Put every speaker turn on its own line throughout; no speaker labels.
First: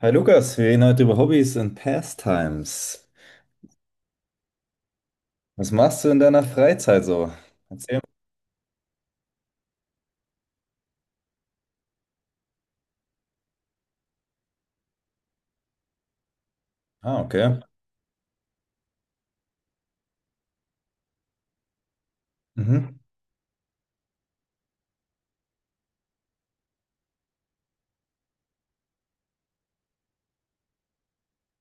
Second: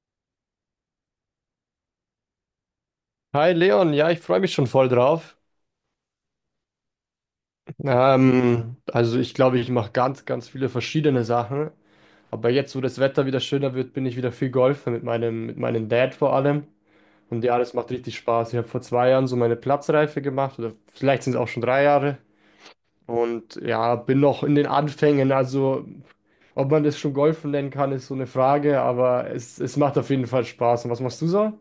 Hi Lukas, wir reden heute über Hobbys und Pastimes.
Hi Leon, ja, ich freue mich schon voll drauf.
Was machst du in deiner Freizeit so? Erzähl mal.
Also ich glaube, ich mache ganz, ganz viele verschiedene Sachen. Aber jetzt, wo das Wetter wieder schöner wird, bin ich wieder viel Golfen mit meinem Dad vor allem.
Ah,
Und
okay.
ja, das macht richtig Spaß. Ich habe vor 2 Jahren so meine Platzreife gemacht, oder vielleicht sind es auch schon 3 Jahre.
Mhm.
Und ja, bin noch in den Anfängen. Also, ob man das schon Golfen nennen kann, ist so eine Frage, aber es macht auf jeden Fall Spaß. Und was machst du so?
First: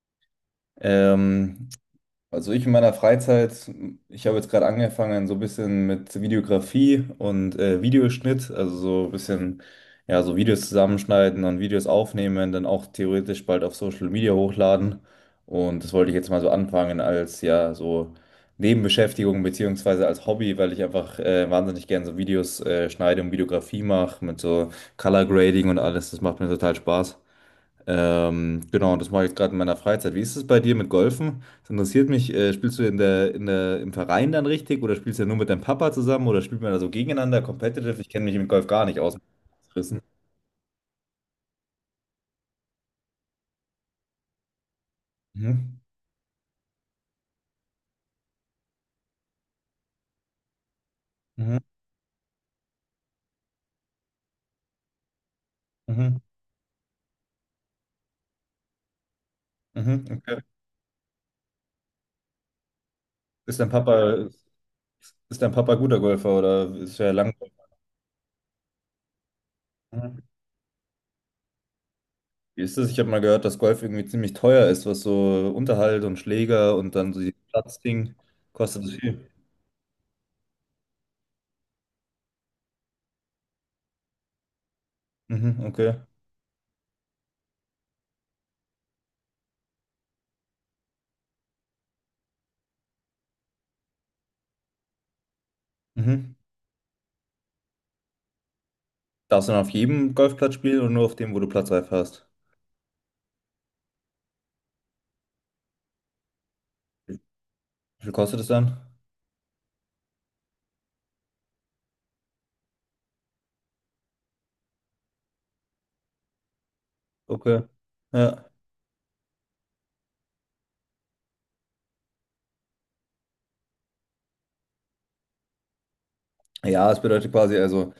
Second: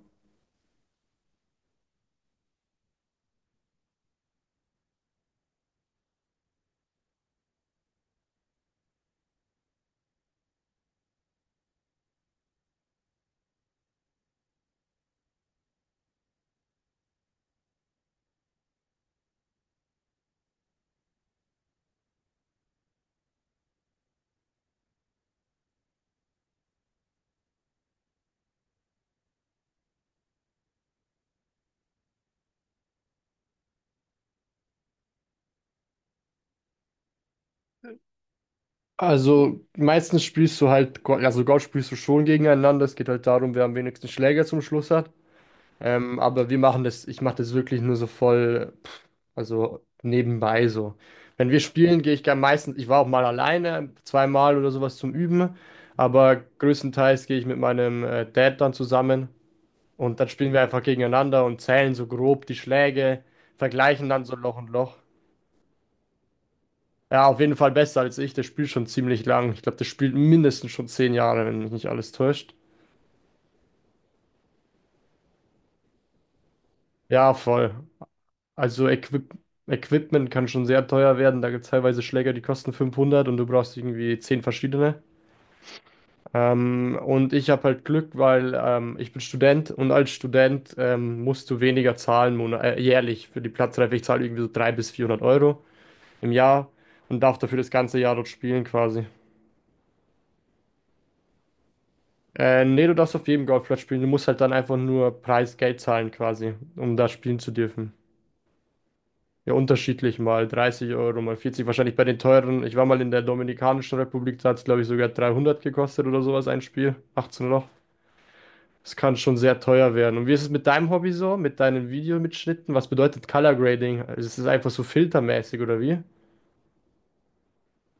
Ähm, Also ich in meiner Freizeit, ich habe jetzt gerade angefangen so ein bisschen mit Videografie und Videoschnitt, also so ein bisschen, ja, so Videos zusammenschneiden und Videos aufnehmen, dann auch theoretisch bald auf Social Media hochladen. Und das wollte ich jetzt mal so anfangen als, ja, so Nebenbeschäftigung beziehungsweise als Hobby, weil ich einfach wahnsinnig gerne so Videos schneide und Videografie mache mit so Color Grading und alles. Das macht mir total Spaß. Genau, das mache ich gerade in meiner Freizeit. Wie ist es bei dir mit Golfen? Das interessiert mich. Spielst du im Verein dann richtig oder spielst du ja nur mit deinem Papa zusammen oder spielt man da so gegeneinander, competitive? Ich kenne mich mit Golf gar nicht aus.
Also
Rissen.
meistens spielst du halt, also Gott spielst du schon gegeneinander. Es geht halt darum, wer am wenigsten Schläger zum Schluss hat.
Mhm.
Aber wir machen das, ich mache das wirklich nur so voll, also nebenbei so. Wenn
Mhm.
wir spielen, gehe ich gern meistens, ich war auch mal alleine, zweimal oder sowas zum Üben,
Mhm.
aber größtenteils gehe ich mit meinem Dad dann zusammen
Mhm.
und dann
Okay.
spielen wir einfach gegeneinander und zählen so grob die Schläge,
Ist dein
vergleichen dann
Papa,
so Loch und Loch.
ist dein Papa guter Golfer oder ist er
Ja,
lang?
auf jeden Fall besser als ich. Der spielt schon ziemlich lang. Ich glaube, der spielt
Mhm.
mindestens schon 10 Jahre, wenn mich nicht alles täuscht.
Wie ist das? Ich habe mal gehört, dass Golf irgendwie ziemlich teuer ist, was so Unterhalt und Schläger und dann so die
Ja, voll.
Platzding kostet
Also
das viel.
Equipment kann schon sehr teuer werden. Da gibt es teilweise Schläger, die kosten 500 und du brauchst irgendwie 10 verschiedene.
Mhm. Okay.
Und ich habe halt Glück, weil ich bin Student und als Student musst du weniger zahlen jährlich für die Platzreife. Ich zahle irgendwie so 300 bis 400 Euro im
Mhm.
Jahr und darf dafür das ganze Jahr dort spielen quasi.
Darfst du dann auf jedem Golfplatz spielen oder nur auf dem, wo du Platzreife hast?
Nee, du darfst auf jedem Golfplatz spielen. Du musst halt dann einfach nur Preisgeld zahlen quasi, um da spielen zu dürfen.
Wie viel kostet es dann?
Ja, unterschiedlich mal 30 Euro, mal 40 wahrscheinlich bei den teuren. Ich war mal in der Dominikanischen Republik, da hat es, glaube ich, sogar 300 gekostet oder sowas ein Spiel. 18
Okay.
Loch.
Ja.
Das kann schon sehr teuer werden. Und wie ist es mit deinem Hobby so, mit deinen Videomitschnitten? Was bedeutet Color Grading? Also, ist es einfach so filtermäßig oder wie?
Ja, es bedeutet quasi, also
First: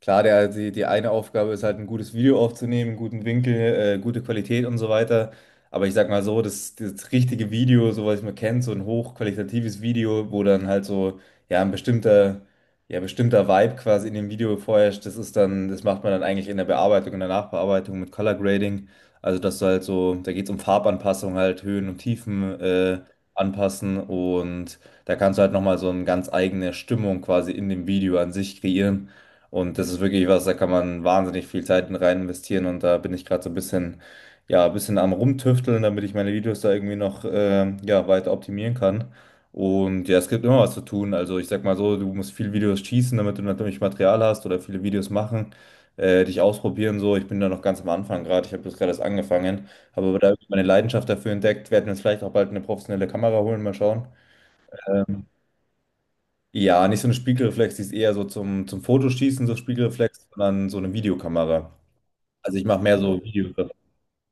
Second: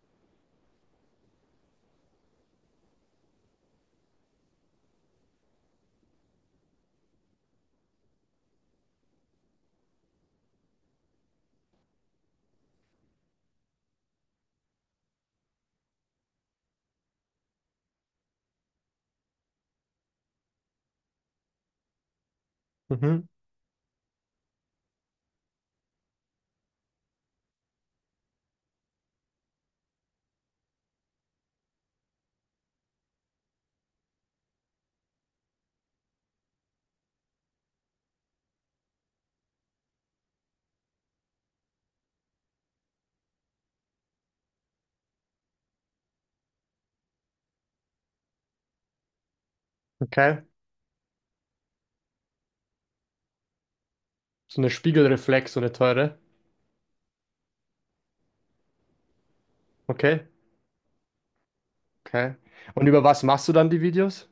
klar, die eine Aufgabe ist halt ein gutes Video aufzunehmen, einen guten Winkel, gute Qualität und so weiter. Aber ich sag mal so, das richtige Video, so was man kennt, so ein hochqualitatives Video, wo dann halt so, ja, ein bestimmter Vibe quasi in dem Video vorherrscht, das ist dann, das macht man dann eigentlich in der Bearbeitung, in der Nachbearbeitung mit Color Grading. Also, dass du halt so, da geht es um Farbanpassung halt, Höhen und Tiefen,
Mhm,
anpassen und da kannst du halt nochmal so eine ganz eigene Stimmung quasi in dem Video an sich kreieren. Und das ist wirklich was, da kann man wahnsinnig viel Zeit rein investieren. Und da bin ich gerade so ein bisschen, ja, ein bisschen am Rumtüfteln, damit ich meine Videos da irgendwie noch, ja, weiter optimieren kann. Und ja, es gibt immer was zu tun. Also ich sag mal so, du musst viele Videos schießen, damit du natürlich Material hast oder viele Videos machen, dich ausprobieren so. Ich bin da noch ganz am Anfang gerade. Ich habe das gerade erst angefangen, habe aber da
okay.
irgendwie meine Leidenschaft dafür entdeckt. Werden jetzt vielleicht auch bald eine professionelle Kamera holen, mal schauen.
So eine
Ähm,
Spiegelreflex, so eine teure.
ja, nicht so eine Spiegelreflex, die ist eher so zum, zum Fotoschießen, so
Okay,
Spiegelreflex, sondern so eine Videokamera.
okay.
Also ich mache
Und
mehr
über
so
was machst du
Videos.
dann die Videos?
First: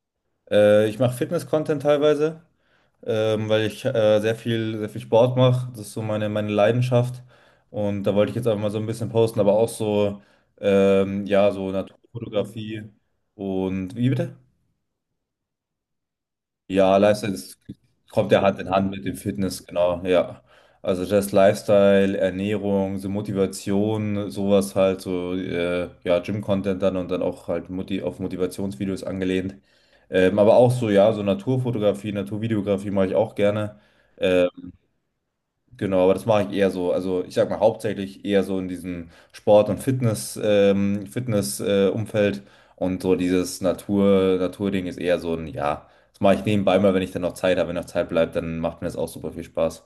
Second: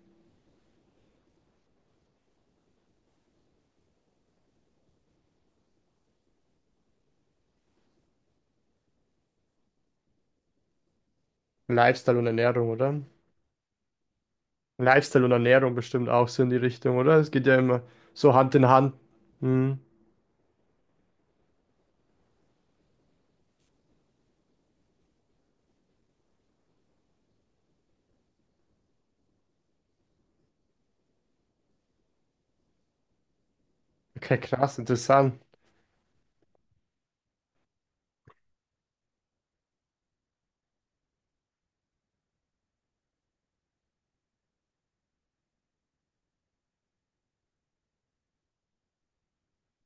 Ich mache Fitness-Content teilweise, weil ich sehr viel Sport mache. Das ist so meine, meine Leidenschaft. Und da wollte ich jetzt einfach mal so ein bisschen posten, aber auch so, ja, so
Lifestyle und Ernährung,
Naturfotografie.
oder?
Und wie bitte?
Lifestyle und Ernährung bestimmt auch so in die
Ja,
Richtung, oder? Es
Lifestyle
geht ja
das
immer
kommt
so
ja
Hand
Hand
in
in Hand
Hand.
mit dem Fitness,
Hm.
genau, ja. Also das Lifestyle, Ernährung, so Motivation, sowas halt, so ja, Gym-Content dann und dann auch halt Motivationsvideos angelehnt. Aber auch so, ja, so Naturfotografie, Naturvideografie mache ich auch gerne.
Okay,
Ähm,
krass, interessant.
Genau, aber das mache ich eher so. Also ich sag mal hauptsächlich eher so in diesem Sport- und Umfeld und so dieses Natur, Naturding ist eher so ein, ja, das mache ich nebenbei mal, wenn ich dann noch Zeit habe, wenn noch Zeit bleibt, dann macht mir das auch super viel Spaß.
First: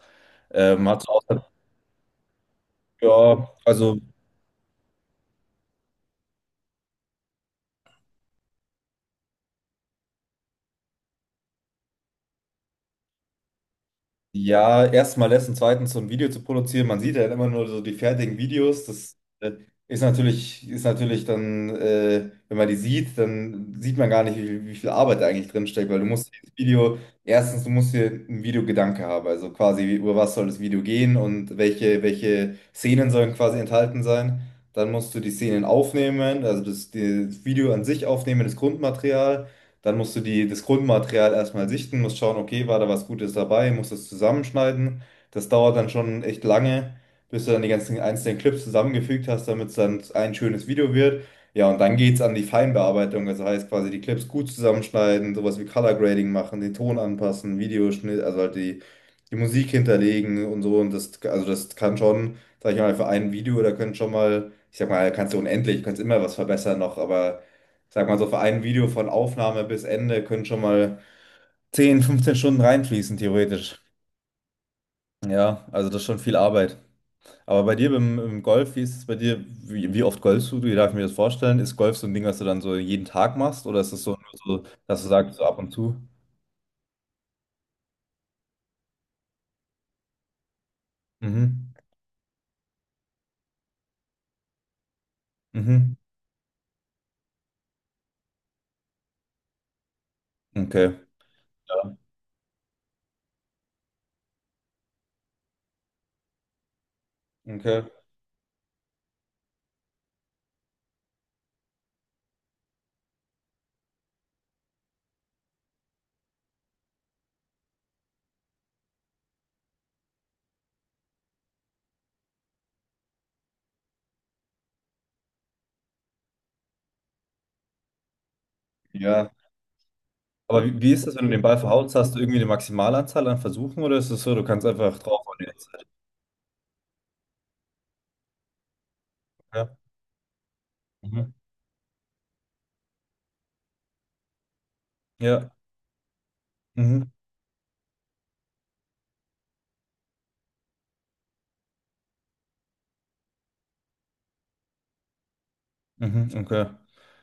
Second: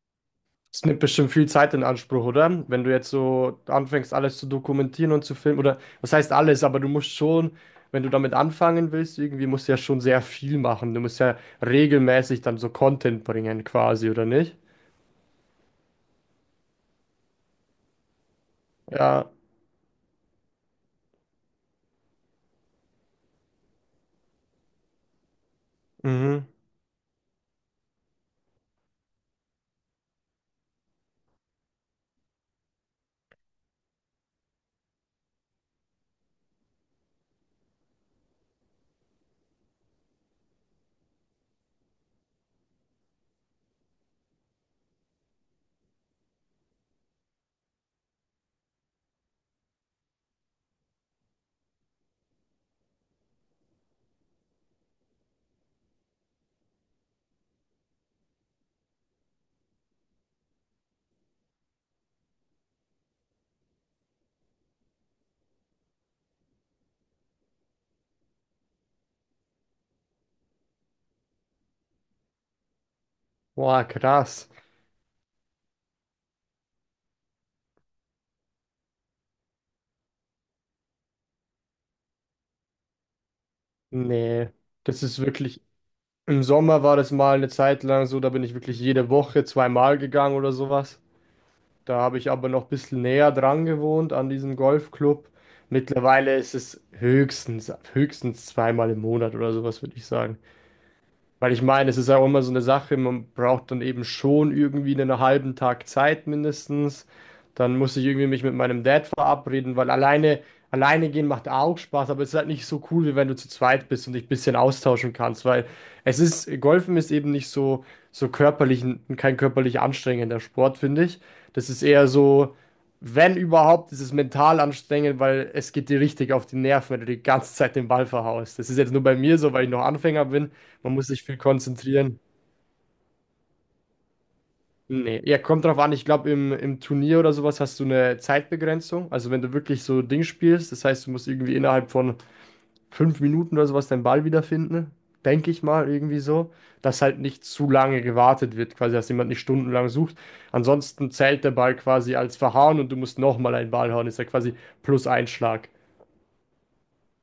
Das nimmt
Hat's auch,
bestimmt viel Zeit in Anspruch, oder? Wenn du jetzt
ja,
so
also
anfängst, alles zu dokumentieren und zu filmen, oder was heißt alles, aber du musst schon, wenn du damit anfangen willst, irgendwie musst du ja schon sehr viel machen. Du musst ja regelmäßig dann so Content bringen, quasi, oder nicht?
ja, erstmal lässt und zweitens so ein Video zu produzieren. Man sieht ja immer nur so die fertigen Videos. Das
Ja,
ist natürlich, wenn man die sieht, dann sieht man gar nicht, wie viel Arbeit da eigentlich drin steckt, weil du musst
mhm.
dieses Video, erstens, du musst dir einen Videogedanke haben. Also quasi, über was soll das Video gehen und welche Szenen sollen quasi enthalten sein. Dann musst du die Szenen aufnehmen, also das, das Video an sich aufnehmen, das Grundmaterial. Dann musst du das Grundmaterial erstmal sichten, musst schauen, okay, war da was Gutes dabei, musst das zusammenschneiden. Das dauert dann schon echt lange, bis du dann die ganzen einzelnen Clips zusammengefügt hast, damit es dann ein schönes Video wird. Ja, und dann geht's an die Feinbearbeitung, also heißt quasi die Clips gut zusammenschneiden, sowas wie Color Grading machen, den Ton anpassen, Videoschnitt, also halt die, Musik hinterlegen und so. Und das, also das kann schon, sag ich mal, für ein Video, da können schon mal, ich sag mal, kannst du unendlich, kannst immer was verbessern noch, aber. Ich sag mal so, für ein Video von Aufnahme bis Ende können schon mal 10, 15 Stunden reinfließen, theoretisch.
Boah, krass.
Ja, also das ist schon viel Arbeit. Aber bei dir beim, im Golf, wie ist es bei dir? Wie oft golfst du? Wie darf ich mir das vorstellen? Ist Golf so ein Ding, was du dann so jeden Tag machst? Oder ist es so,
Nee,
nur so,
das
dass du
ist
sagst, so ab
wirklich.
und zu?
Im Sommer war das mal eine Zeit lang so, da bin ich wirklich jede Woche zweimal gegangen oder sowas.
Mhm.
Da habe ich aber noch ein bisschen näher dran gewohnt an diesem Golfclub.
Mhm.
Mittlerweile ist es höchstens zweimal im Monat oder sowas, würde ich sagen.
Okay.
Weil ich meine,
Ja.
es ist ja auch immer so eine Sache, man braucht dann eben schon irgendwie einen halben Tag Zeit mindestens. Dann
Okay.
muss ich irgendwie mich mit meinem Dad verabreden, weil alleine gehen macht auch Spaß, aber es ist halt nicht so cool, wie wenn du zu zweit bist und dich ein bisschen austauschen kannst, weil Golfen ist eben nicht so kein körperlich anstrengender Sport, finde ich. Das ist eher so, wenn überhaupt, ist es mental anstrengend, weil es geht dir richtig auf die Nerven, wenn du die ganze Zeit den Ball verhaust. Das ist jetzt nur bei
Ja.
mir so, weil ich noch Anfänger bin.
Aber wie
Man
ist
muss
das,
sich
wenn du
viel
den Ball verhaust? Hast du
konzentrieren.
irgendwie eine Maximalanzahl an Versuchen oder ist es so, du kannst einfach
Nee,
draufhauen
ja,
die
kommt
ganze
drauf
Zeit?
an. Ich glaube, im Turnier oder sowas hast du eine Zeitbegrenzung. Also, wenn du
Ja.
wirklich so Ding spielst, das heißt, du musst
Mhm.
irgendwie innerhalb von 5 Minuten oder sowas deinen Ball wiederfinden.
Ja.
Denke ich mal, irgendwie so, dass
Mhm.
halt nicht zu lange gewartet wird, quasi, dass jemand nicht stundenlang sucht. Ansonsten zählt der Ball quasi als verhauen und du musst nochmal einen Ball hauen. Ist ja quasi plus ein Schlag.
Mhm. Okay.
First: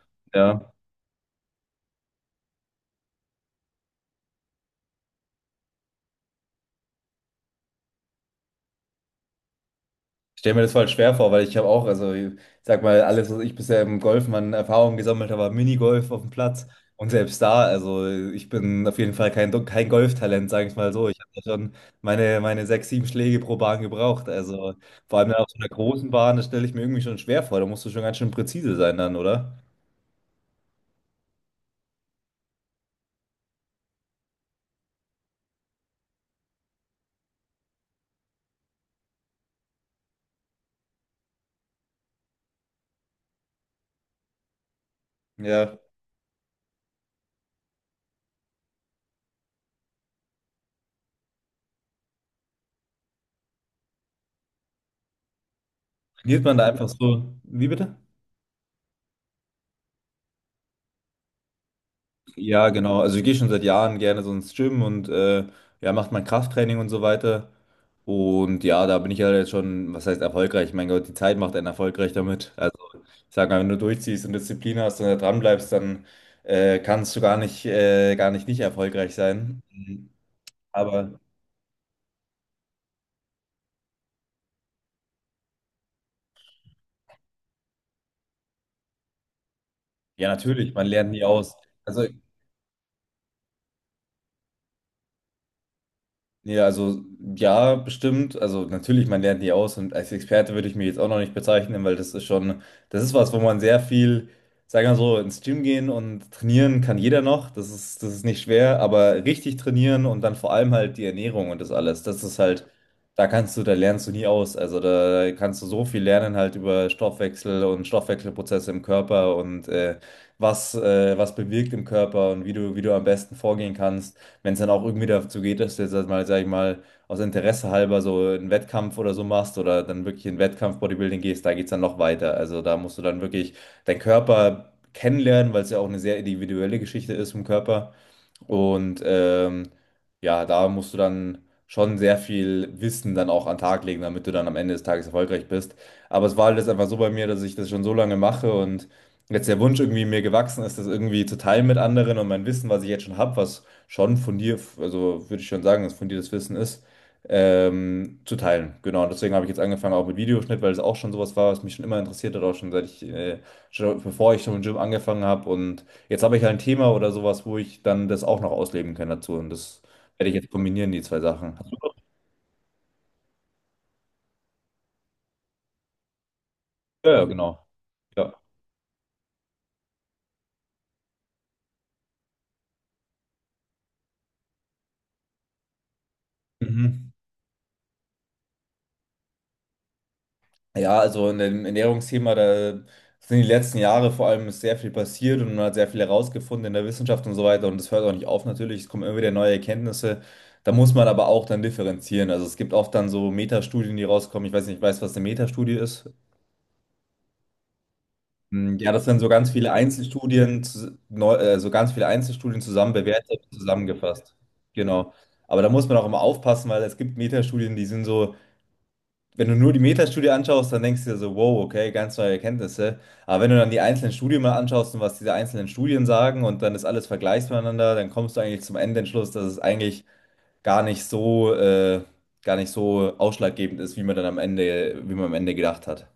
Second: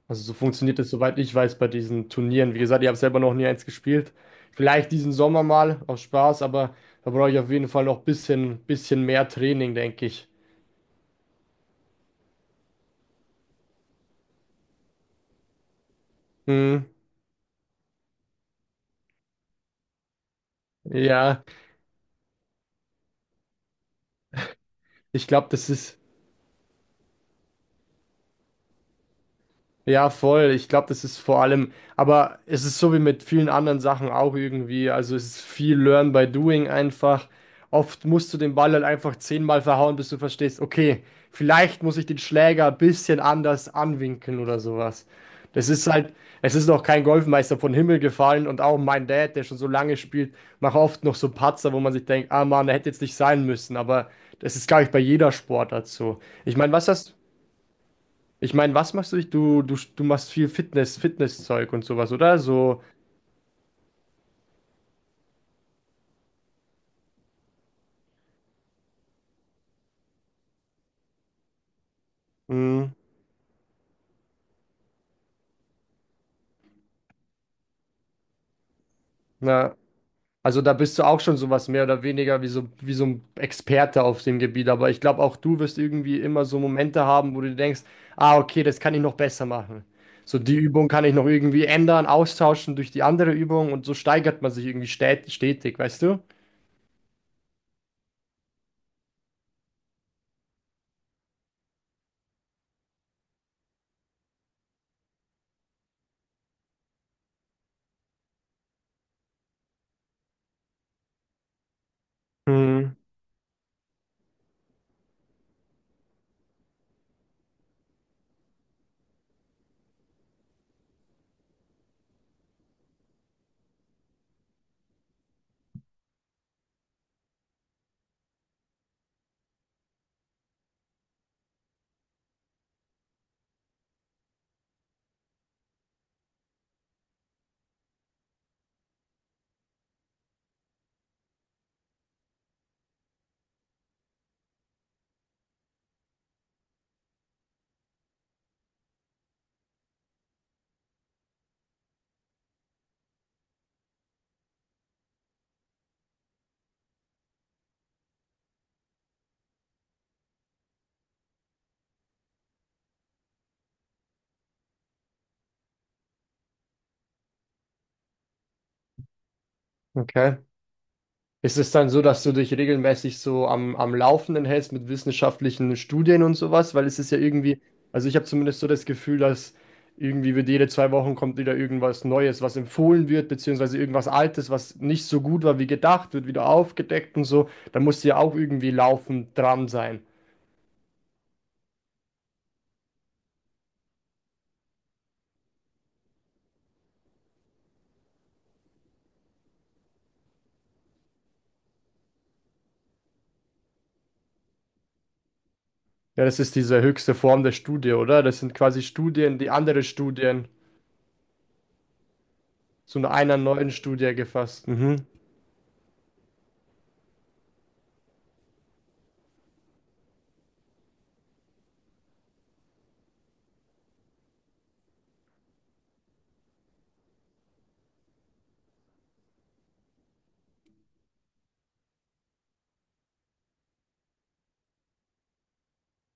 Also so
Ja.
funktioniert es, soweit ich weiß, bei diesen Turnieren. Wie gesagt, ich habe selber noch nie eins gespielt. Vielleicht diesen Sommer mal aus Spaß, aber da brauche ich auf jeden Fall noch ein bisschen mehr Training, denke ich.
Ich stelle mir das voll schwer vor, weil ich habe auch, also ich sag mal, alles, was ich bisher im Golfen an Erfahrung gesammelt habe, war Minigolf auf dem Platz.
Hm,
Und selbst da, also ich bin auf jeden Fall kein, kein Golftalent, sage ich mal so. Ich habe ja
ja,
schon meine sechs, sieben Schläge pro Bahn gebraucht. Also vor
ich
allem dann
glaube,
auf so einer
das ist.
großen Bahn, das stelle ich mir irgendwie schon schwer vor. Da musst du schon ganz schön präzise sein dann, oder?
Ja, voll. Ich glaube, das ist vor allem, aber es ist so wie mit vielen anderen Sachen auch irgendwie. Also es ist viel Learn by Doing einfach. Oft musst du den Ball halt einfach zehnmal verhauen, bis du verstehst, okay, vielleicht muss ich den Schläger ein bisschen anders anwinkeln oder sowas. Das
Ja.
ist halt, es ist noch kein Golfmeister vom Himmel gefallen und auch mein Dad, der schon so lange spielt, macht oft noch so Patzer, wo man sich denkt, ah Mann, der hätte jetzt nicht sein müssen. Aber das ist, glaube ich, bei jeder Sportart so.
Trainiert
Ich
man da
meine, was
einfach
hast
so. Wie bitte?
ich meine, was machst du? Du machst viel Fitness, Fitnesszeug und sowas, oder?
Ja,
So,
genau. Also ich gehe schon seit Jahren gerne so ins Gym und ja, macht mein Krafttraining und so weiter. Und ja, da bin ich ja jetzt schon, was heißt erfolgreich? Mein Gott, die Zeit macht einen erfolgreich damit. Also
mh,
ich sage mal, wenn du durchziehst und Disziplin hast und da dran bleibst, dann kannst du gar nicht nicht erfolgreich sein.
na,
Mhm.
also da bist du
Aber
auch schon sowas mehr oder weniger wie so ein Experte auf dem Gebiet. Aber ich glaube, auch du wirst irgendwie immer so Momente haben, wo du denkst, ah, okay, das kann ich noch besser machen.
ja,
So, die
natürlich, man
Übung kann
lernt
ich
nie
noch
aus.
irgendwie
Also
ändern, austauschen durch die andere Übung und so steigert man sich irgendwie stät stetig, weißt du?
ja, also ja, bestimmt. Also natürlich, man lernt nie aus und als Experte würde ich mich jetzt auch noch nicht bezeichnen, weil das ist schon, das ist was, wo man sehr viel, sagen wir mal so, ins Gym gehen und trainieren kann jeder noch. Das ist nicht schwer, aber richtig trainieren und dann vor allem halt die Ernährung und das alles, das ist halt,
Hm,
da kannst du, da lernst du nie aus. Also da kannst du so viel lernen halt über Stoffwechsel und Stoffwechselprozesse im Körper und was bewirkt im Körper und wie du, wie, du am besten vorgehen kannst, wenn es dann auch irgendwie dazu geht, dass du jetzt halt mal, sag ich mal, aus Interesse halber so einen Wettkampf oder so machst oder dann wirklich in Wettkampf Bodybuilding gehst, da geht es dann noch weiter. Also da musst du dann wirklich deinen Körper kennenlernen, weil es ja auch eine sehr individuelle Geschichte ist vom Körper. Und ja, da musst du dann schon sehr viel Wissen dann auch an den Tag legen, damit du dann am Ende des Tages erfolgreich bist. Aber es war halt jetzt einfach so bei mir, dass ich das schon so lange mache und jetzt der Wunsch irgendwie mir gewachsen ist, das irgendwie zu teilen mit anderen und mein Wissen, was ich jetzt schon habe, was schon von dir, also würde ich schon sagen, dass von dir das Wissen ist, zu teilen. Genau, und deswegen habe ich jetzt angefangen auch mit Videoschnitt, weil es auch schon sowas war, was mich schon immer interessiert hat, auch schon schon bevor ich schon im Gym angefangen habe und jetzt habe ich halt ein Thema oder sowas, wo ich dann das auch noch ausleben kann dazu. Und das werde ich
okay.
jetzt kombinieren, die zwei Sachen.
Ist es
Hast
dann
du-
so, dass du dich regelmäßig so am Laufenden hältst mit wissenschaftlichen Studien und sowas? Weil es
Ja,
ist ja
ja,
irgendwie,
genau.
also ich habe
Ja.
zumindest so das Gefühl, dass irgendwie wird jede 2 Wochen kommt wieder irgendwas Neues, was empfohlen wird, beziehungsweise irgendwas Altes, was nicht so gut war wie gedacht, wird wieder
Mhm.
aufgedeckt und so. Da musst du ja auch irgendwie laufend dran sein.
Ja, also in dem Ernährungsthema, da sind die letzten Jahre vor allem ist sehr viel passiert und man hat sehr viel herausgefunden in der Wissenschaft und so weiter. Und das hört auch nicht auf natürlich. Es kommen immer wieder neue Erkenntnisse. Da muss man aber auch dann differenzieren. Also es gibt oft dann so Metastudien, die rauskommen. Ich weiß nicht, weißt du, was eine Metastudie ist?
Ja, das ist diese höchste Form der Studie, oder? Das sind
Hm,
quasi
ja, das sind so
Studien, die
ganz viele
andere Studien
Einzelstudien, so ganz viele Einzelstudien zusammen
zu einer
bewertet,
neuen Studie
zusammengefasst.
gefasst. Mhm.
Genau. Aber da muss man auch immer aufpassen, weil es gibt Metastudien, die sind so, wenn du nur die Metastudie anschaust, dann denkst du dir so, wow, okay, ganz neue Erkenntnisse. Aber wenn du dann die einzelnen Studien mal anschaust und was diese einzelnen Studien sagen und dann ist alles vergleichst miteinander, dann kommst du eigentlich zum Endentschluss, dass es eigentlich gar nicht so, äh, gar nicht so ausschlaggebend ist, wie man am Ende gedacht hat.